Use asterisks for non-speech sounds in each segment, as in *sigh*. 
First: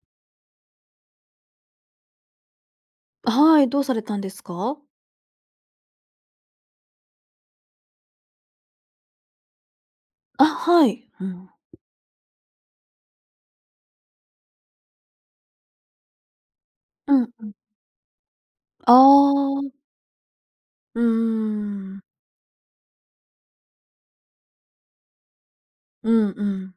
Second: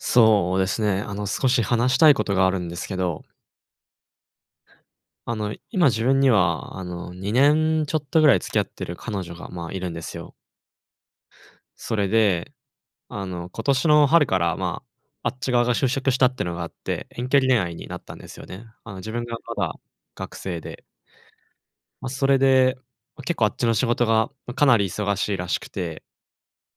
そうですね。あの、少し話したいことがあるんですけど。あ、はい。どうされたんですか？あの、今自分には、あの、2年ちょっとぐらい付き合ってる彼女が、まあ、いるんですよ。あ、はい。うん。それで、あの、今年の春からま、あっち側が就職したってのがあって、う遠ん距う離ん。恋愛になったんですよね。ああの、自分がまあ。だ学生で。うーん。ま、それで、ま、結構あっちの仕事が、ま、かなり忙しいらしくて。うんうん。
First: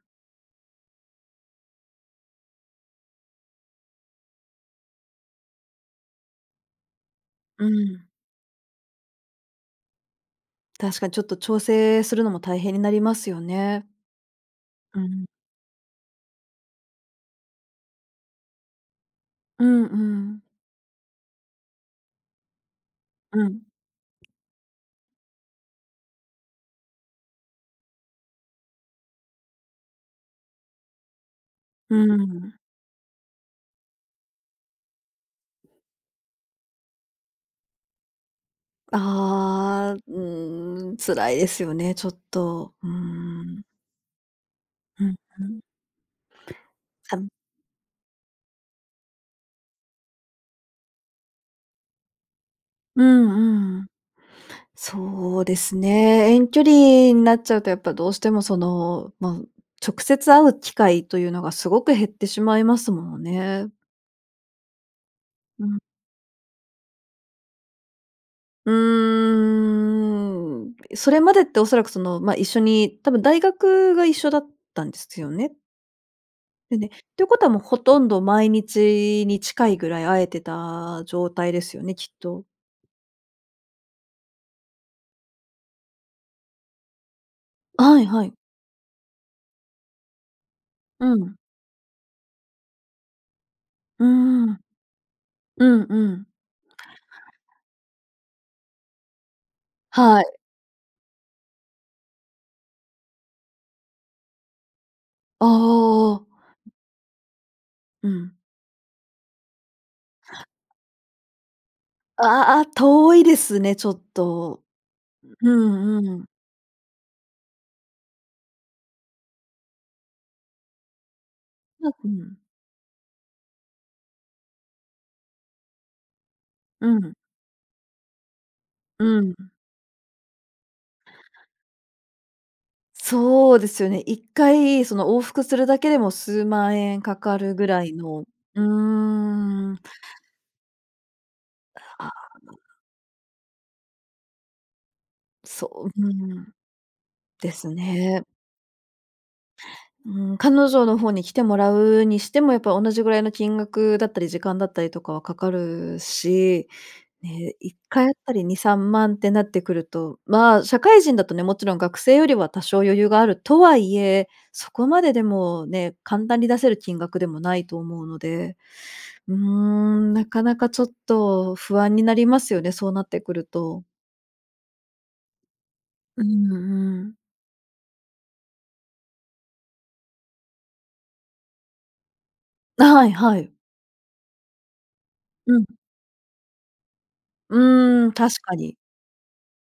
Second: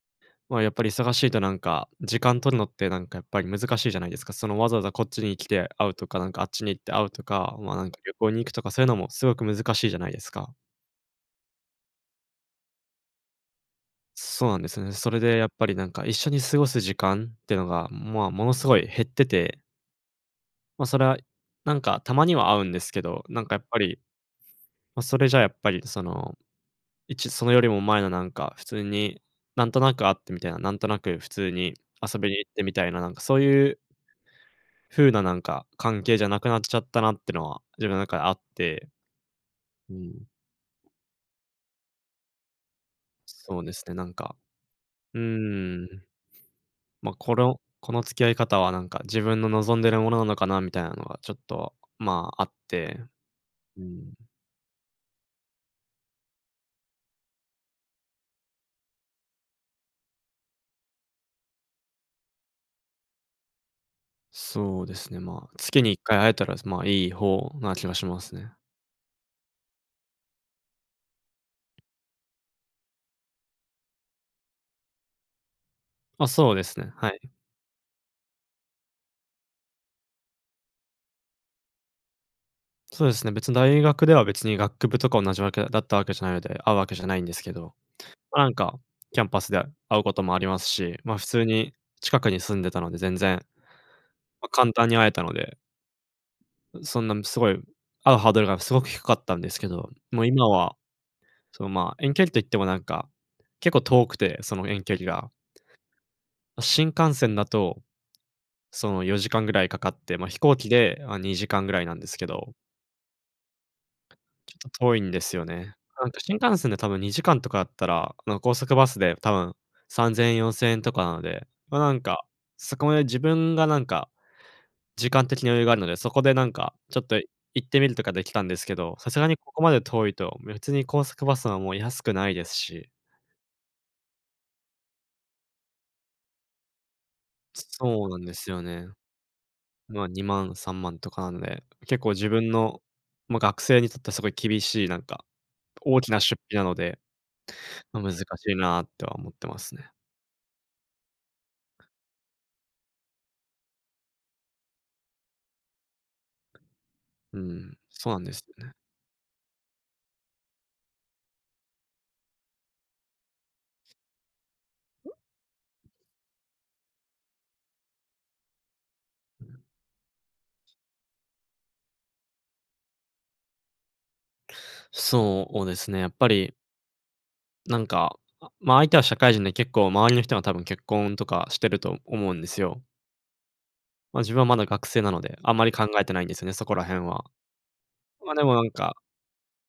ま、やっぱり忙しいと、なんか、時間取るのって、なんか、やっぱり難しいじゃないですか。その、わざわざこっちに来て会うとか、なんか、あっちに行って会うとか、うま、なんか、ん。旅行に行くとか、そういうのもすごく難しいじゃないですか。確かに、ちょっと調整するのも大変になりますよね。そうなんですね。うそれん。で、やっぱり、なんか、一緒に過ごす時間ってのが、まあ、ものすごい減ってて。うんうん。ま、それは、なんか、たまには会うんですけど、なうんか、やん。っぱり、ま、それじゃ、やっぱり、その、いちそのよりも前の、なんか、普通になんとなく会ってみたいな、なんとなく普通にうー遊びに行っん。てみたいな、なんか、そういう風な、なんか、関係じゃなくなっちゃったなってのは、自分の中であって。あうあ。うん。ーん、辛いですよね、ちょっと。うーそん。うですね、なんか。うんううん。ーん。ま、さみこれをこの付き合い方は、なんか、自分の望んでるものなのかなみたいなのは、ちょっと、まあ、あって。うんううーん。ん。そうですね。遠距離なっちゃうと、やっぱどうしても、その、ま、直接会う機会というのがすごく減ってしまいますものね。そうですね、まあ、うん。月に1回会えたら、そ、まあ、いい方な気はしますね。うーん。え、それまでって恐らく、その、ま、一緒に多分大学が一緒だったんですよね？ま、そうでですね。っね。はてい。ことは、もうほとんど毎日に近いぐらい会えてた状態ですよね、きっと。そうですね、別に大学では別に学部とか同じ訳だった訳じゃないので、会う訳じゃないんですけど、はいはい。ま、なんか、キャンパスで会うこともありますし、うま、普ん。通に近くに住んでたので全然、うーま、ん。簡単に会えたので。うんうん。う、そんな、むすごい、*unintelligible* 会うハードルがすごく低かったんですけど、はもい。う今は、その、ま、遠距離と言っても、なんか、結構遠くて、その遠距離が。ああ。ま、新幹線だと、うん。その、4時間ぐらいかかって、ま、飛行機で、あ、2時間ぐらいなんですけあど。ああ、遠いですね、ちょっちょと。っと遠いんですようね。うなんんうで、ん。新幹線で多分2時間とかだったら、あの、高速バスで多分、3000円、4000円とかなので、ま、なん *unintelligible* ふか、ん。そこまで自分が、なんか、時間的に余裕があるので、そこで、なんか、うちょっん。と行ってみるとか出来たんですけど、さすうがにん。ここまで遠いと、別に高速バスはもう安くないですし。そうですよね。1回その往復するだけでも数万円かかるすぐらいそうなの、んうですよね。ーん。ま、2万、3万とかなので、結ああ。な構ん自分かの、ま、学生にとってはすごい厳しい、なんか、そ大う、うきな出ん。費なので、ですま、難しね。いなとは思ってますね。うーん、彼女の方に来てもらうにしても、やっぱ同じぐらいの金額だったり時間だったりとかはかかるし、うーね、いっん、かいそあうなんたですりによね。さんまんってなってくると、ま、社会人だとね、もちろん学生よりは多少余裕があるとはいえ、そこまで、でもね、簡単に出せる金額でもないと思うので。うーん、なかなかちょっと不安になりますよね、そうなってくると。そうですね、やっうぱんりうん。なんか、あ、ま、相手は社会人で結構周りの人が多分結婚とかしてると思うんですよ。なはいはい。ま、自分はまだ学生なので、あうんんうまりん。考えてないんですよね、そこら辺は。うーん、確ま、でもかなんに。か、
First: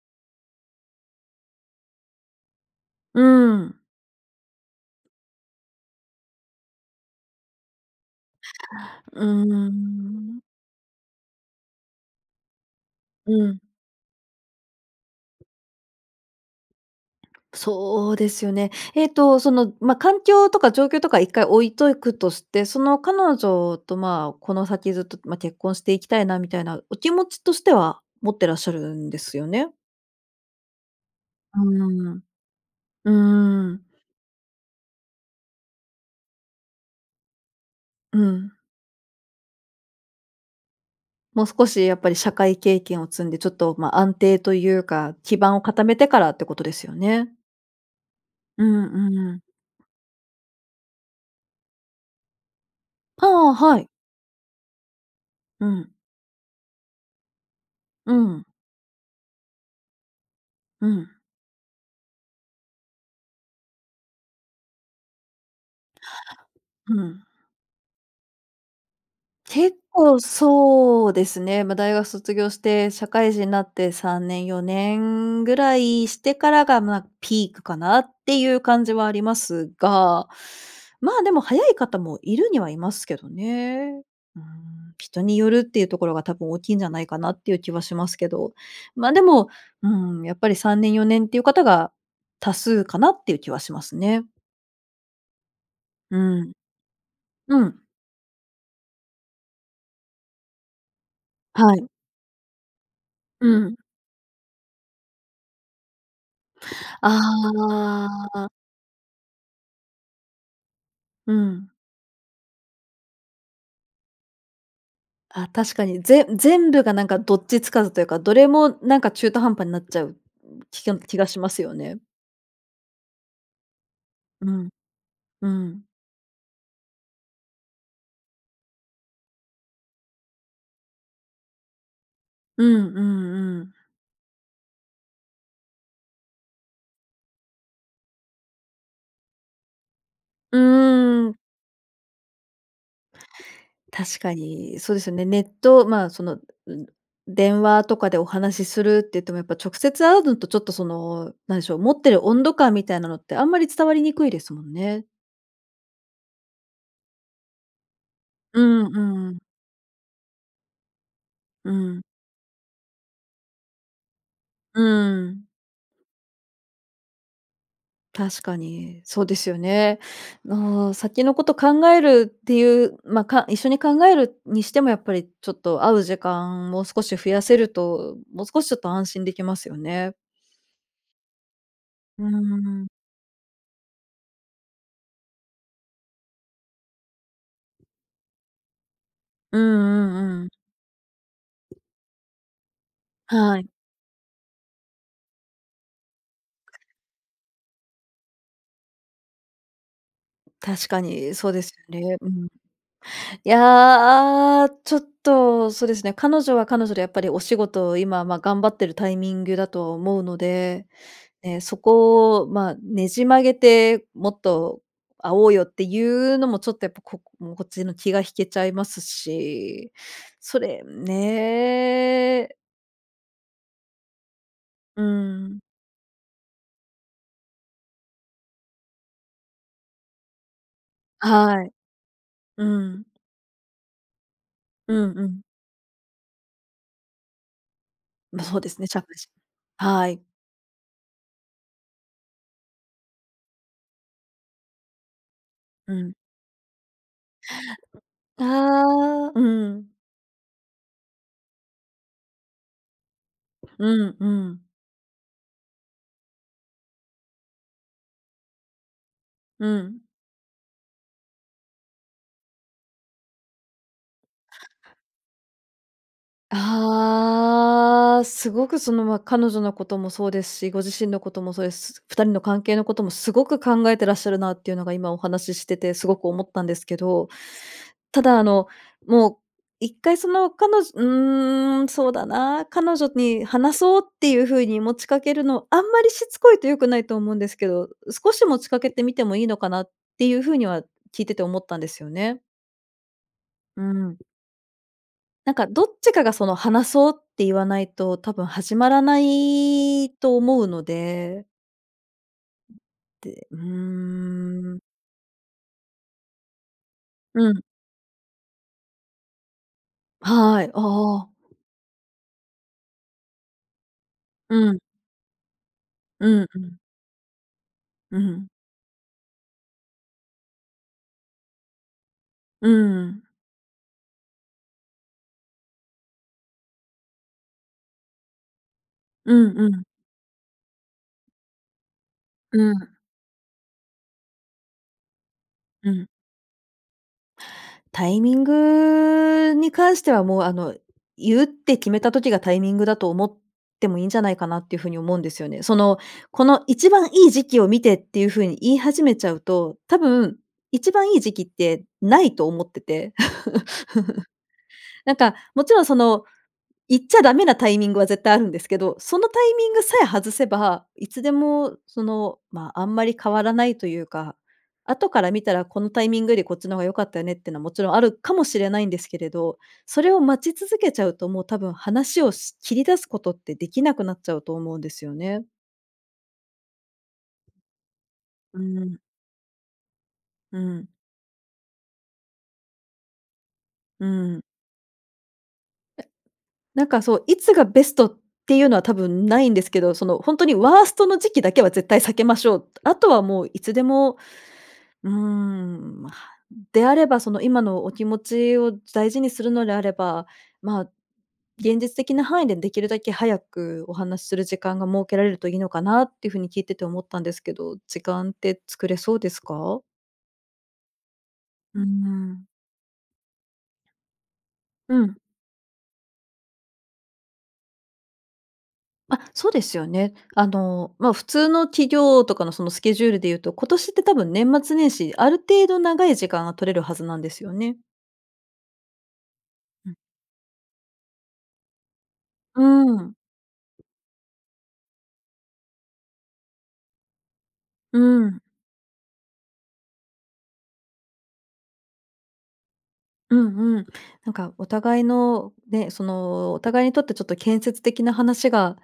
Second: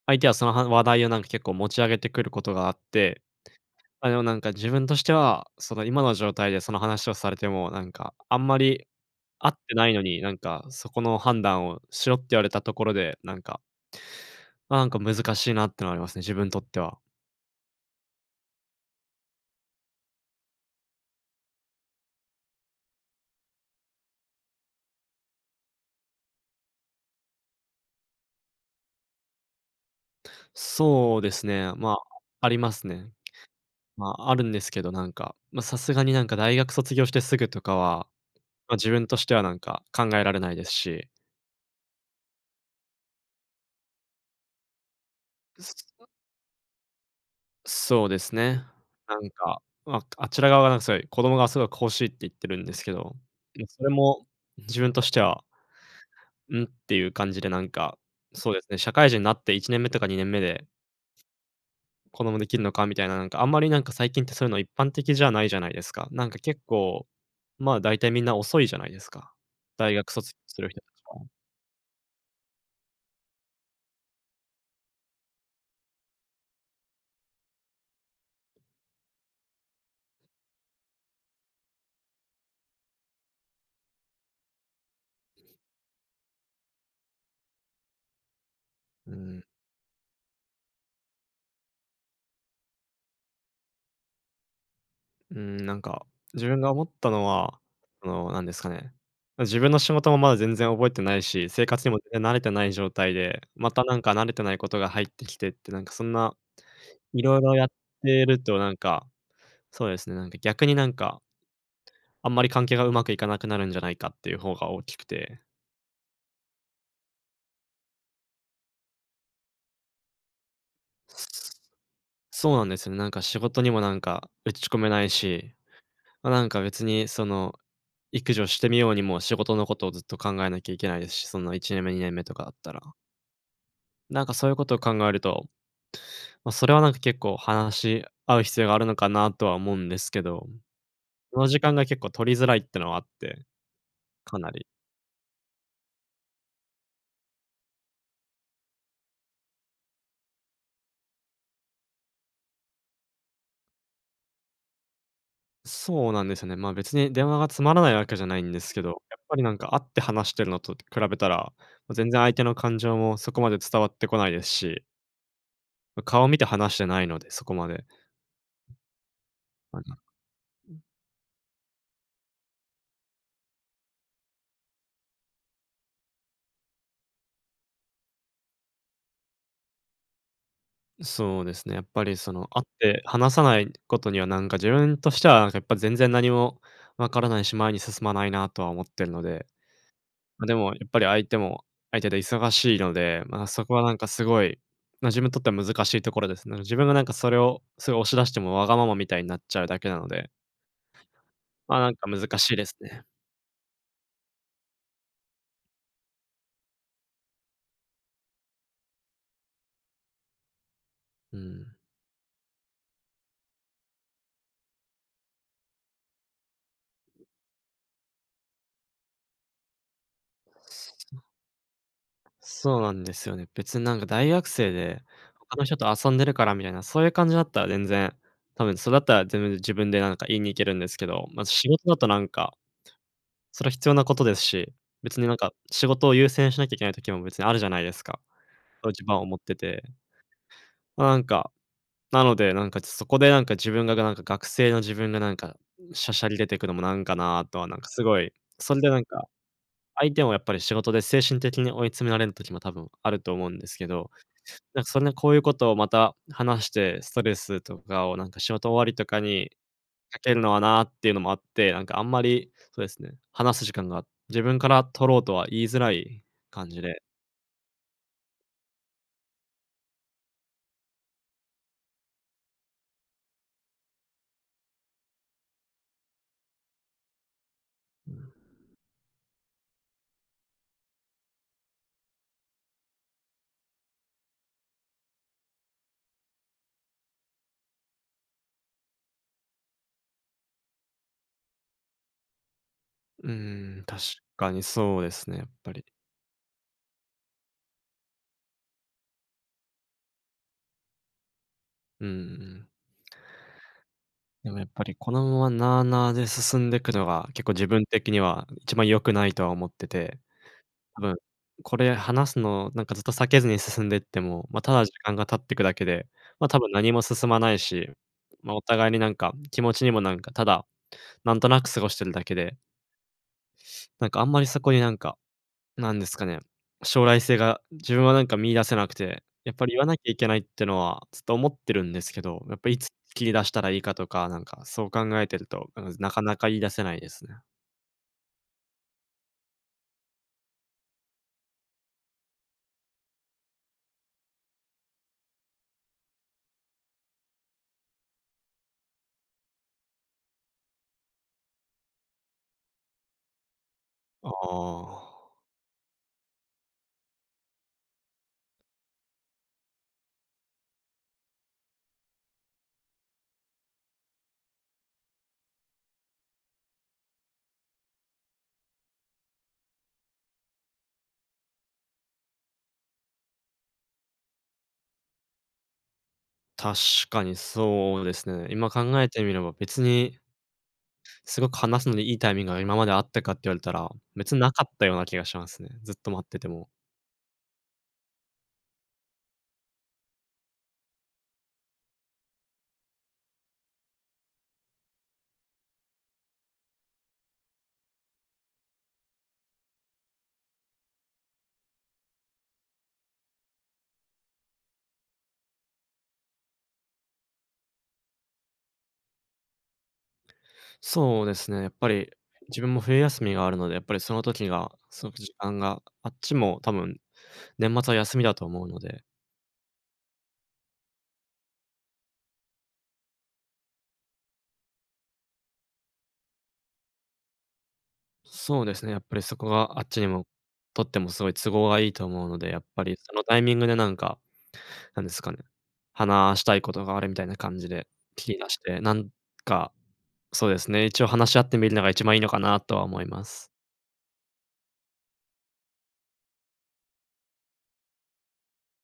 相手はそのはん話題をなんか結構持ち上げてくることがあって、うん。あ、よなんか自分としては、その、今の状態でその話をされても、なんかあんまりう会っーてないのに、なんん。かそこの判断をしろって言われたところで、うなんかん。ま、なんか難うん。しいなっていうのはありますね、自分とっては。そうですよね。えっと、その、ま、環境とか状況とか一回置いとくとして、その彼女とまあ、この先ずっと、ま、結婚していきたいなみたいなお気持ちとしては、持ってらっしゃるんですよね？そうですうね、ま、ーん。ありますね。うーん。ま、あるんですけど、なんか、ま、さすがになんか大学卒業してすぐとかは、うん。ま、自分としてはなんか考えられないですし。もう少しやっぱり社会経験を積んでちょっと、ま、安定というか、基盤をうす固めわ。てからってことですよね？そうですね。うんなんうん。か、まあ、あちら側なんせ、子供がすごく欲しいって言ってるんですけど、ああ、で、はそい。れも自分としてはうん。「ん」っていう感じで、なんか、うん。そうですね、社会人になって1年目とか2年目でうん。子供できるのかみたいな、なんか、あんまり、なんか、最近ってそういうの一般的じゃないじゃないですか。なんか、結う構、ん。ま、だいたいみんな遅いじゃないですか、結大学構卒する人たちそうでは。すね、ま、大学卒業して社会人になって3年、4年ぐらいしてから、ま、ピークかなっていう感じはありますが。まあ、でも早い方もいるにはいますけどね。うーん、人によるっていうところが多分大きいんじゃないかなっていう気はしますけど。うま、ーでん。も、うーん、やっぱり3年、4年っていう方が多数かなっていう気はしますね。うーん。なんか、うー自ん。分が思ったのは、うん。あの、なんですかね、ま、自分の仕事もまだ全然覚えてないし、生は活い。にもぜぜん慣れてない状態で、うまん。た、なんか、慣れてないことが入ってきてって、なんか、そんな、あ色々やってあ、るあ。と、なんか、そうですね、なんか、逆になんかうん。あんまり関係がうまくいかなくなるんじゃないかっていう方が大きくて。あ、確かに、ぜ全部が、なんか、どっちつかずというか、どれも、なんか、中途半端になっちゃう、ん、気けん気がしますよね。そうなんですよね。なんか、仕事にもなんかう打ちん。込めないうし、ん。ま、なんか、別に、その、育児をしてみようにも仕事のことをずっと考えなきゃいけないですし、そんな1年目、2年目とかだっうたんら。うんうん。なんか、そういうことを考えると、ま、それは、なんか、結構話し合う必要があるのかなとは思うんですけど、うーん。その時間が結構取りづらいっていうのはあって、確かかなり。に、そうですよね。ネット、ま、その、う電話とかでお話しするって言っても、やっぱ直接会うのとちょっと、その、なんでしょ、持ってる温度感みたいなのってあんまり伝わりにくいですもんね。そうなんですよね。ま、別に電話がつまらないわけじゃないんでうーすけんど、うやっーぱん。り、なんか、会って話してるのと比べたら、うーん。全然相手の感情も、そこまで伝わってこないですうし。ーん。ん、顔を見て話してないので、そこまで。確かに、そうですよ *unintelligible* ね。うん。ああ、先のこと考えるっていう、ま、か一緒に考えるにしても、やっぱり、ちょっと会う時間を少し増やせると、も少しちょっと安心出来ますよね。う、そうですね。やっぱり、うーその、会っん。て話さないことには、なんか、自分としてはやっぱ全然何も分からないし、前に進まないなとは思ってるので。うんうんうま、ん。でもやっぱり相手も相手で忙しいので、ま、はそい。こは、なんか、すごい、ま、自分にとっては難しいところですね。自分がなんかそれを、すごい押し出しても、わがままみたいなっちゃうだけなので。確かに、そうですま、なんよかね、難うん。しいですね。いや、ちょっと、そうですね、彼女は彼女でやっぱりお仕事を今ま、頑張ってるタイミングだと思うので、うーね。そん。こを、ま、ねじ曲げてもっと会おうよっていうのも、ちょっとやっぱこもこっちの気が引けちゃいますし、それそのね。そうなんですよね。別に、なんか、大学生うで、他ん。の人と遊んでるからみたいな、そういう感じだったら全然、多分それだったら自分で自分で、なんか、言いに行けるんですけど、ま、は仕い。事だと、なんか、うん。それ必要なことですし、うん別うに、なんん。か、仕事を優先しなきゃいけない時も別にあるじゃないですか。ま、そうですね、ち立ゃ場を持って *unintelligible* て。はい。ま、なんか、なので、なんか、ちそこで、なんか、自分がが、なんか、学生の自分が、なんか、うしゃん。しゃり出てくのもなんかなとは、なんか、すごい、それで、なんか、ああ、うん。相手もやっぱり仕事で精神的に追い詰められる時も多分あると思うんですけうど、んうん。なんか、そんでこういうことをまた話して、ストレスとかを、なんか、仕事終わりとかにうん。かけるのはなっていうのもあって、なんか、あんまり、そですね、話す時間が、自分から取ろうとは言いづらい感じで。ああ。すごく、その、ま、彼女のこともそうですし、ご自身のこともそうで、す2人の関係のこともすごく考えてらっしゃるなっていうのが今お話ししててすごく思ったんですけど、うたん。だ、あの、もう一回その彼女うーん、そうだな、彼女に話そうっていう風に持ちかけるの、あんまりしつこいと良くないと思うんですけど、う、少し持ちかけてみてもいいのかなっていう風には聞いてて思ったんですよね。ううーん、確ん。かにそうですね、やっなんか、ぱり。どっちかが、その、話そうって言わないと、多分始まらないと思うので。うーん。で、うでも、やっーん。ぱりこのまま、なあなあで進んでくのが、結う構ん。自分的には一番良くないとは思ってて、はい、多分、ああ。これ話すの、なんか、ずっと避けずに進んでっても、ま、うたん。だ時間が経ってくだけで、うんま、う多分ん。何も進まないし、うん。ま、お互いに、なんか、気持ちにも、なんか、ただなんとなく過ごしてるだけでうん。なんか、あんまりそこに、なんか、なんですかね、将来性が自分は、なんか、見出せなくて。うやっんぱうり言ん。わなきゃいけないってのはずっと思ってるんですけど、やっぱうりいつん。切り出したらいいかとか、なんか、そう考えてると、多う分ん。なかなか言い出せないですね。タイミングに関しては、もう、あの、言うって決めた時がタイミングだと思ってもいいんじゃないかなってふうに思うんですよね。その、この一番いい時期を見てっていうふうに言い始めちゃうと、多分一番いい時期ってないと思ってて。あ *chuckles* なんあ。か、もちろん、その、言っちゃダメなタイミングは絶対あるんですけど、そのタイミングさえ外せば、いつでも、その、ま、あんまり変わらないというか、後から見たらこのタイミングよりこっちの方が良かったよねってのは、もちろんあるかもしれないんですけれど、それを待ち続けちゃうと、もう多分話をし切り出すことってできなくなっちゃうと思うんですよね。確かにそうですね、うー今考ん。えてみれば別にうん。すごく話すのにいいタイミングが今まであったかって言われたら、うめつんん。なかったような気がしますね。ずっえ、と待ってても。なんかそう、いつがベストっていうのは多分ないんですけど、そのほんとにワーストの時期だけは絶対避けましょう。たあとはもういつでも。うーん、ま、うん、であればその今のお気持ちを大事にするのであれば、まあ、現実的な範囲でできるだけ早くお話しする時間が設けられるといいのかなってふうに聞いてて思ったんですけど、時間って作れそうですか？そうですね、やっうーぱり、ん。自分も冬休みがあるので、やっぱりその時がうすごくん。じあんが、ああっちも多分、年末は休みだと思うので。あ、そうですよね。あの、ま、普通の企業とかの、その、スケジュールで言うと、今年って多分年末年始、ある程度長い時間が取れるはずなんですよね。そうですね、やっぱりそこがあっうん。ちにも、とってもすごい都合がいいと思うので、やうっぱーりん。そのタイミングでなんか、なんですかね、話したいことがあるみたいな感じで、う切りん。出して、なんか、そうですね、一応話し合ってみるのが一番いいのかなとは思いまうす。んうん。なんかお互いの、ね、その、お互いにとってちょっと建設的な話が、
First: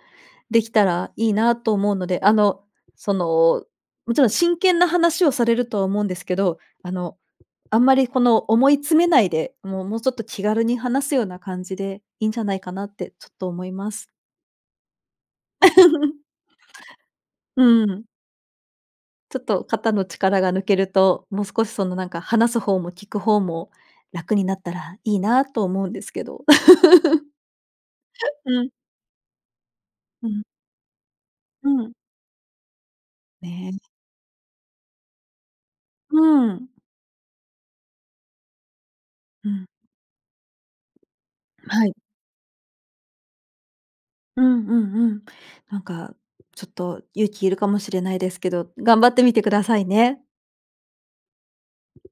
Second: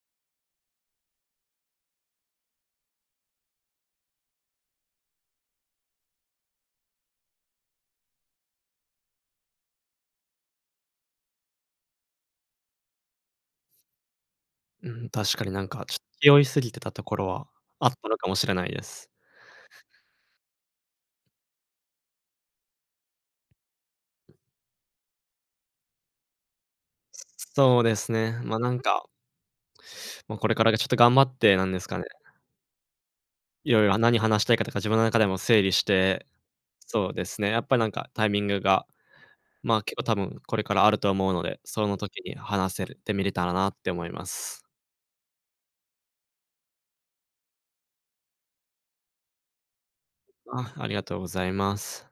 できたらいいなと思うので、あの、その、もちろん真剣な話をされると思うんですけど、あの、あんまり、この、思い詰めないで、もう、もうちょっと気軽に話すような感じで、いいんじゃないかなってちょっと思います。うん、確かになんかちゅ *laughs* 気負いすぎてたところはうあっん。たのかもしれないです。ちょっと肩の力が抜けると、もう少しその、なんか話す方も聞く方も楽になったらいいなと思うんですけど。*laughs* そうですね、ま、うなん。んかうま、ん。これからがちょっと頑張ってなうんですん。かね。いね。ろいろ、あ、何話したいかとか自分の中でも整理しうて、ん。そうですね、やっぱりなんかタイミングがうん。ま、結構多分、これからあると思うので、そはい。の時に話せるてみれたらなって思いまうす。んうんうん。なんかちょっと勇気いるかもしれないですけど、頑張ってみてくださいね。あ、ありがとうございます。